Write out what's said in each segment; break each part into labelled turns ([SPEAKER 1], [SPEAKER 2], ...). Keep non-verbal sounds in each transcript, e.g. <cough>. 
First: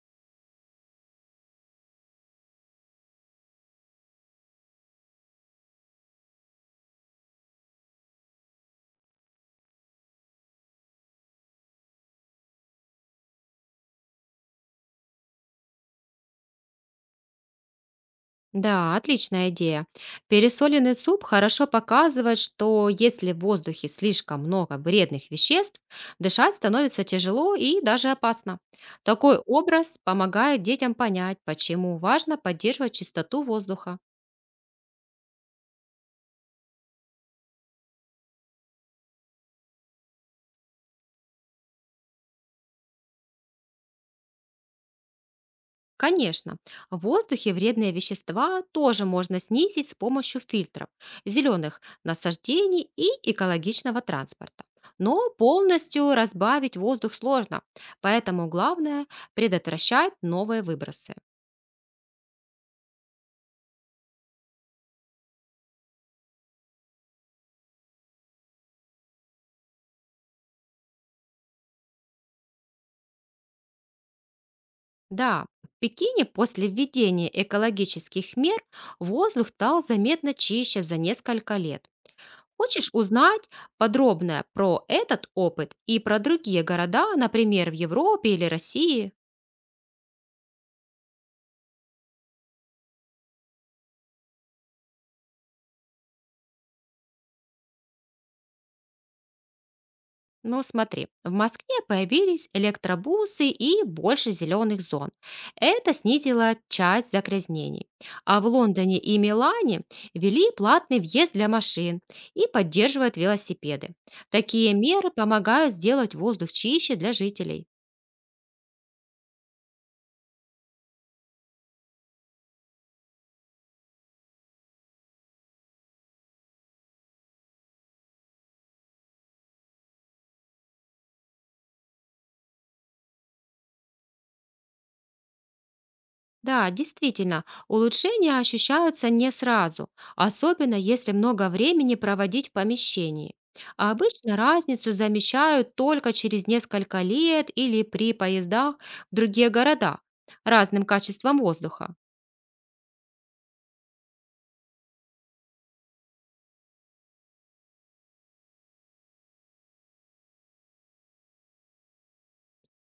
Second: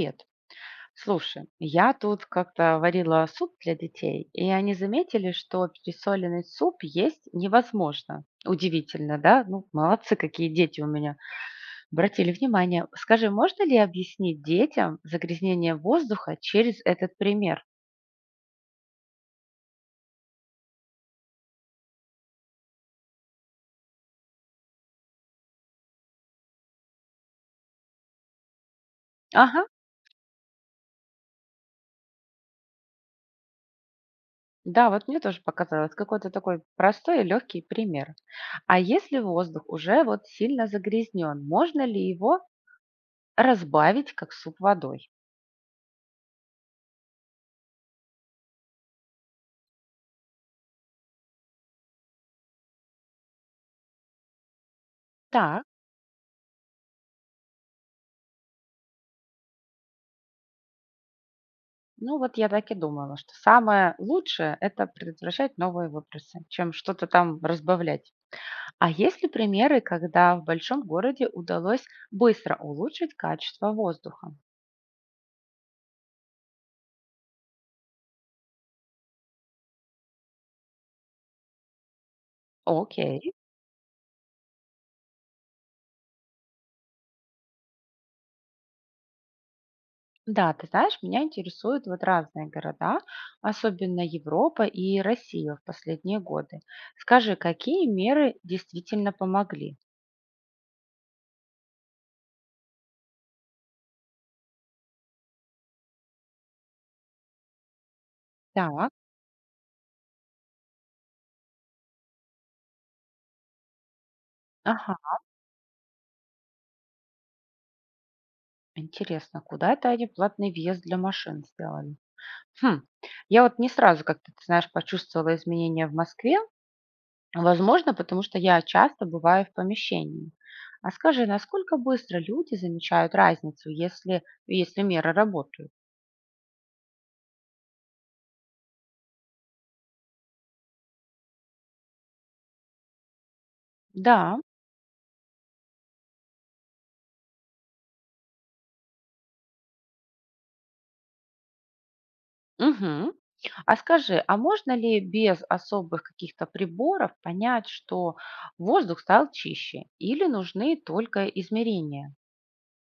[SPEAKER 1] Привет. Слушай, я тут как-то варила суп для детей, и они заметили, что пересоленный суп есть невозможно. Удивительно, да? Ну, молодцы, какие дети у меня. Обратили внимание. Скажи, можно ли объяснить детям загрязнение воздуха через этот пример?
[SPEAKER 2] Да, отличная идея. Пересоленный суп хорошо показывает, что если в воздухе слишком много вредных веществ, дышать становится тяжело и даже опасно. Такой
[SPEAKER 1] Ага,
[SPEAKER 2] образ помогает детям понять, почему важно поддерживать чистоту воздуха.
[SPEAKER 1] да, вот мне тоже показалось. Какой-то такой простой и легкий пример. А если воздух уже вот сильно загрязнен, можно ли его разбавить как суп водой?
[SPEAKER 2] Конечно, в воздухе вредные вещества тоже можно снизить с помощью фильтров, зеленых насаждений и экологичного транспорта. Но
[SPEAKER 1] Так.
[SPEAKER 2] полностью разбавить воздух сложно, поэтому главное– предотвращать новые выбросы.
[SPEAKER 1] Ну, вот я так и думала, что самое лучшее — это предотвращать новые выбросы, чем что-то там разбавлять. А есть ли примеры, когда в большом городе удалось быстро улучшить качество воздуха?
[SPEAKER 2] Да, в Пекине после введения экологических мер воздух стал заметно чище за несколько лет. Хочешь
[SPEAKER 1] Окей.
[SPEAKER 2] узнать подробное про этот опыт и про другие города, например, в Европе или России?
[SPEAKER 1] Да, ты знаешь, меня интересуют вот разные города, особенно Европа и Россия в последние годы. Скажи, какие меры действительно помогли?
[SPEAKER 2] Ну, смотри, в Москве появились электробусы и больше зеленых зон. Это снизило часть загрязнений. А в
[SPEAKER 1] Так,
[SPEAKER 2] Лондоне и Милане ввели платный въезд для машин и поддерживают велосипеды. Такие
[SPEAKER 1] ага,
[SPEAKER 2] меры помогают сделать воздух чище для жителей.
[SPEAKER 1] интересно, куда это они платный въезд для машин сделали? Хм. Я вот не сразу как-то, ты знаешь, почувствовала изменения в Москве. Возможно, потому что я часто бываю в помещении. А скажи, насколько быстро люди замечают разницу, если меры работают?
[SPEAKER 2] Да, действительно, улучшения ощущаются не сразу, особенно если много времени проводить в помещении. А обычно
[SPEAKER 1] Да.
[SPEAKER 2] разницу замечают только через несколько лет или при поездах в другие города разным качеством воздуха.
[SPEAKER 1] Мгм. А скажи, а можно ли без особых каких-то приборов понять, что воздух стал чище? Или нужны только измерения?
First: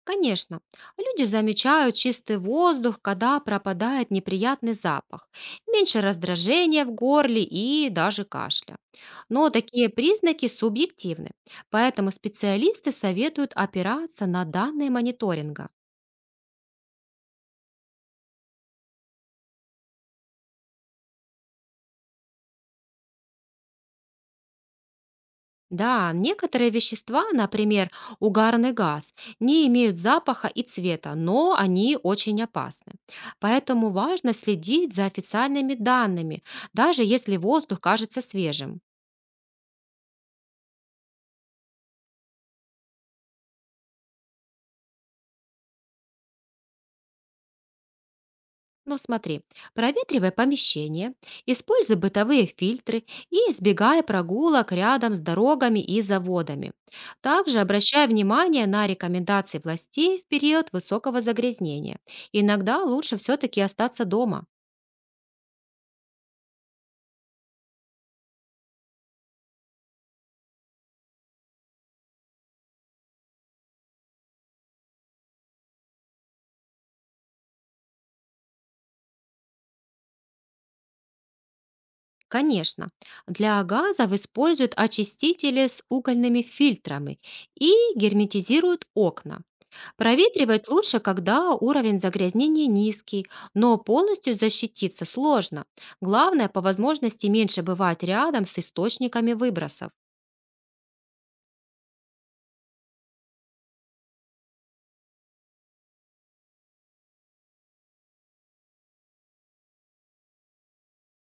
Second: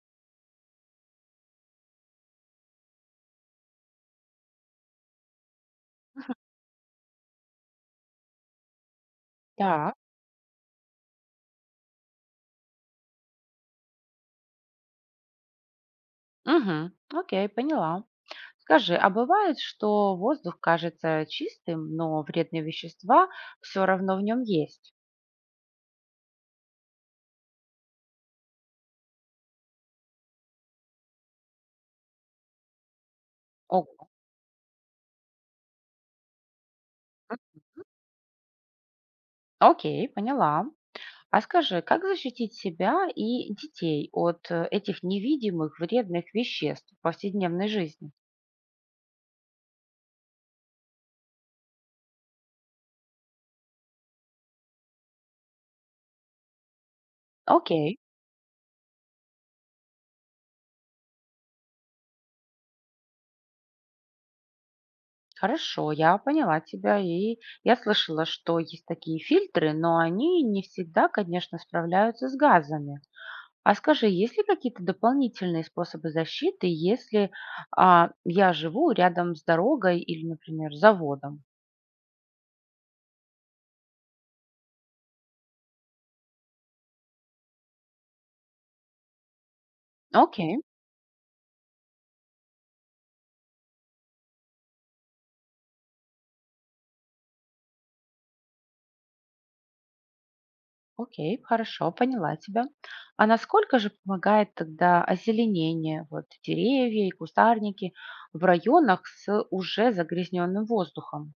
[SPEAKER 2] Конечно, люди замечают чистый воздух, когда пропадает неприятный запах, меньше раздражения в горле и даже кашля. Но такие
[SPEAKER 1] Так.
[SPEAKER 2] признаки субъективны, поэтому специалисты советуют опираться на данные мониторинга.
[SPEAKER 1] Угу. Окей, поняла. Скажи, а бывает, что воздух кажется чистым, но вредные вещества все равно в нем есть?
[SPEAKER 2] Да, некоторые вещества, например, угарный газ, не имеют запаха и цвета, но они очень опасны.
[SPEAKER 1] О-,
[SPEAKER 2] Поэтому важно следить за официальными данными, даже если воздух кажется свежим.
[SPEAKER 1] окей, поняла. А скажи, как защитить себя и детей от этих невидимых вредных веществ в повседневной жизни?
[SPEAKER 2] Но смотри, проветривай помещение, используй бытовые фильтры и избегай прогулок рядом с дорогами и заводами. Также
[SPEAKER 1] Окей,
[SPEAKER 2] обращай внимание на рекомендации властей в период высокого загрязнения. Иногда лучше все-таки остаться дома.
[SPEAKER 1] хорошо, я поняла тебя, и я слышала, что есть такие фильтры, но они не всегда, конечно, справляются с газами. А скажи, есть ли какие-то дополнительные способы защиты, если я живу рядом с дорогой или, например, заводом?
[SPEAKER 2] Конечно, для газов используют очистители с угольными фильтрами и герметизируют окна.
[SPEAKER 1] Окей,
[SPEAKER 2] Проветривать лучше, когда уровень загрязнения низкий, но полностью защититься сложно. Главное, по возможности меньше бывать рядом с источниками выбросов.
[SPEAKER 1] окей, хорошо, поняла тебя. А насколько же помогает тогда озеленение, вот деревья и кустарники в районах с уже загрязненным воздухом?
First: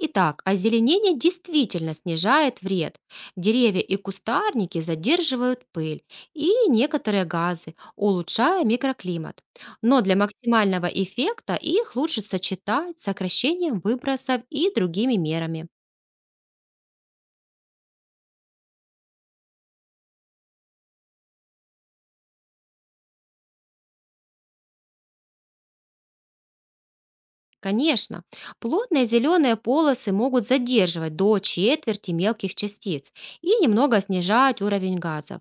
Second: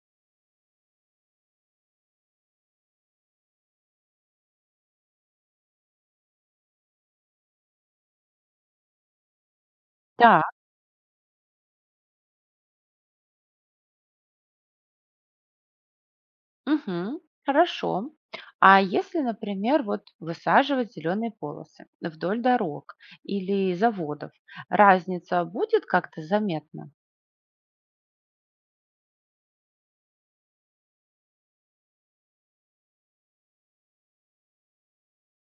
[SPEAKER 2] Итак, озеленение действительно снижает вред. Деревья и кустарники задерживают пыль и некоторые газы, улучшая микроклимат. Но для
[SPEAKER 1] Так.
[SPEAKER 2] максимального эффекта их лучше сочетать с сокращением выбросов и другими мерами.
[SPEAKER 1] Мгм. Хорошо. А если, например, вот высаживать зеленые полосы вдоль дорог или заводов, разница будет как-то заметна?
[SPEAKER 2] Конечно, плотные зеленые полосы могут задерживать до четверти мелких частиц и немного снижать уровень газов.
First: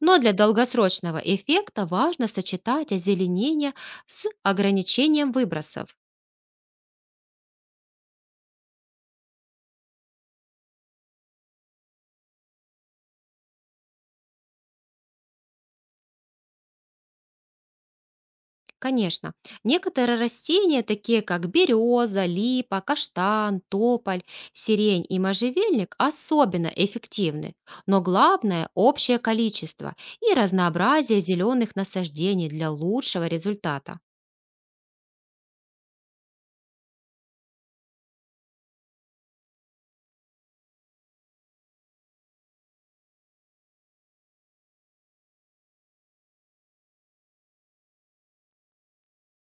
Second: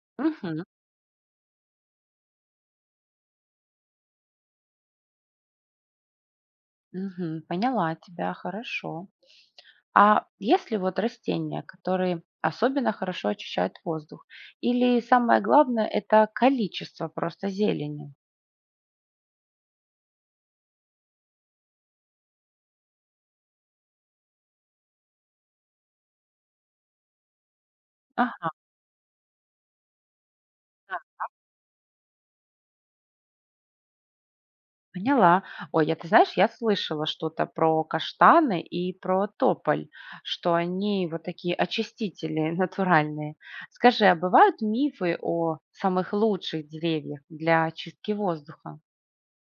[SPEAKER 2] Но для
[SPEAKER 1] Мгм.
[SPEAKER 2] долгосрочного эффекта важно сочетать озеленение с ограничением выбросов.
[SPEAKER 1] Мгм. Поняла тебя, хорошо. А если вот растения, которые особенно хорошо очищают воздух, или самое главное, это количество просто зелени?
[SPEAKER 2] Конечно, некоторые растения, такие как береза, липа, каштан, тополь, сирень и можжевельник, особенно эффективны. Но
[SPEAKER 1] Ага,
[SPEAKER 2] главное– общее количество и разнообразие зеленых насаждений для лучшего результата.
[SPEAKER 1] поняла. Ой, я, ты знаешь, я слышала что-то про каштаны и про тополь, что они вот такие очистители <laughs> натуральные. Скажи, а бывают мифы о самых лучших деревьях для очистки воздуха?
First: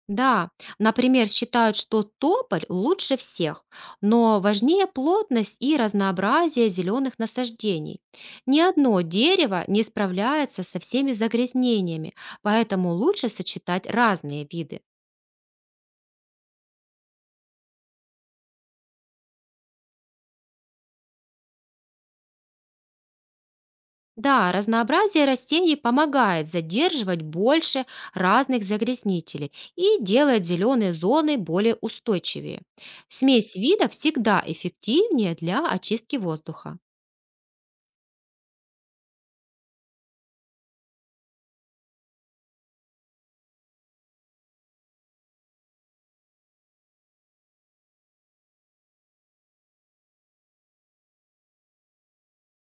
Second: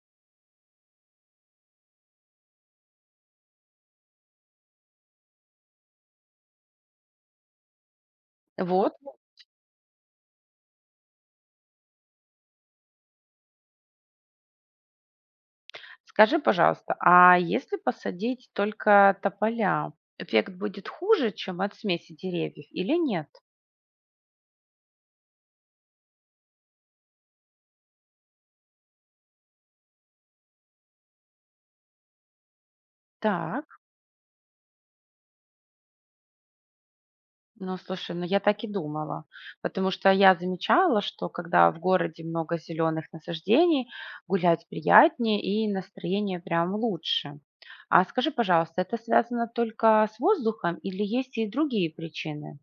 [SPEAKER 2] Да, например, считают, что тополь лучше всех, но важнее плотность и разнообразие зеленых насаждений. Ни
[SPEAKER 1] Вот,
[SPEAKER 2] одно дерево не справляется со всеми загрязнениями, поэтому лучше сочетать разные виды.
[SPEAKER 1] скажи, пожалуйста, а если посадить только тополя, эффект будет хуже, чем от смеси деревьев или нет?
[SPEAKER 2] Да, разнообразие растений помогает задерживать больше разных загрязнителей и делает зеленые зоны более устойчивее. Смесь
[SPEAKER 1] Так.
[SPEAKER 2] видов всегда эффективнее для очистки воздуха.
[SPEAKER 1] Ну, слушай, ну я так и думала, потому что я замечала, что когда в городе много зеленых насаждений, гулять приятнее и настроение прям лучше. А скажи, пожалуйста, это связано только с воздухом или есть и другие причины?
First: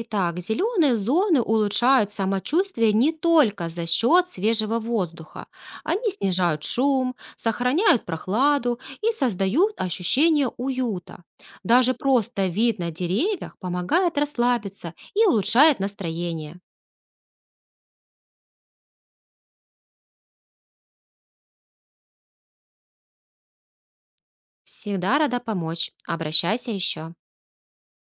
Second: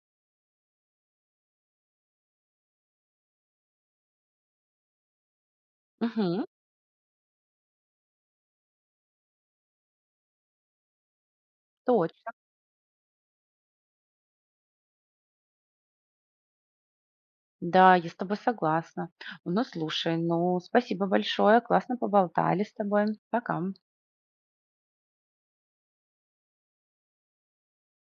[SPEAKER 2] Итак, зеленые зоны улучшают самочувствие не только за счет свежего воздуха. Они
[SPEAKER 1] Угу,
[SPEAKER 2] снижают шум, сохраняют прохладу и создают ощущение уюта. Даже
[SPEAKER 1] точно.
[SPEAKER 2] просто вид на деревьях помогает расслабиться и улучшает настроение.
[SPEAKER 1] Да, я с тобой согласна. Ну, слушай, ну, спасибо большое, классно поболтали с тобой. Пока.
[SPEAKER 2] Всегда рада помочь. Обращайся еще.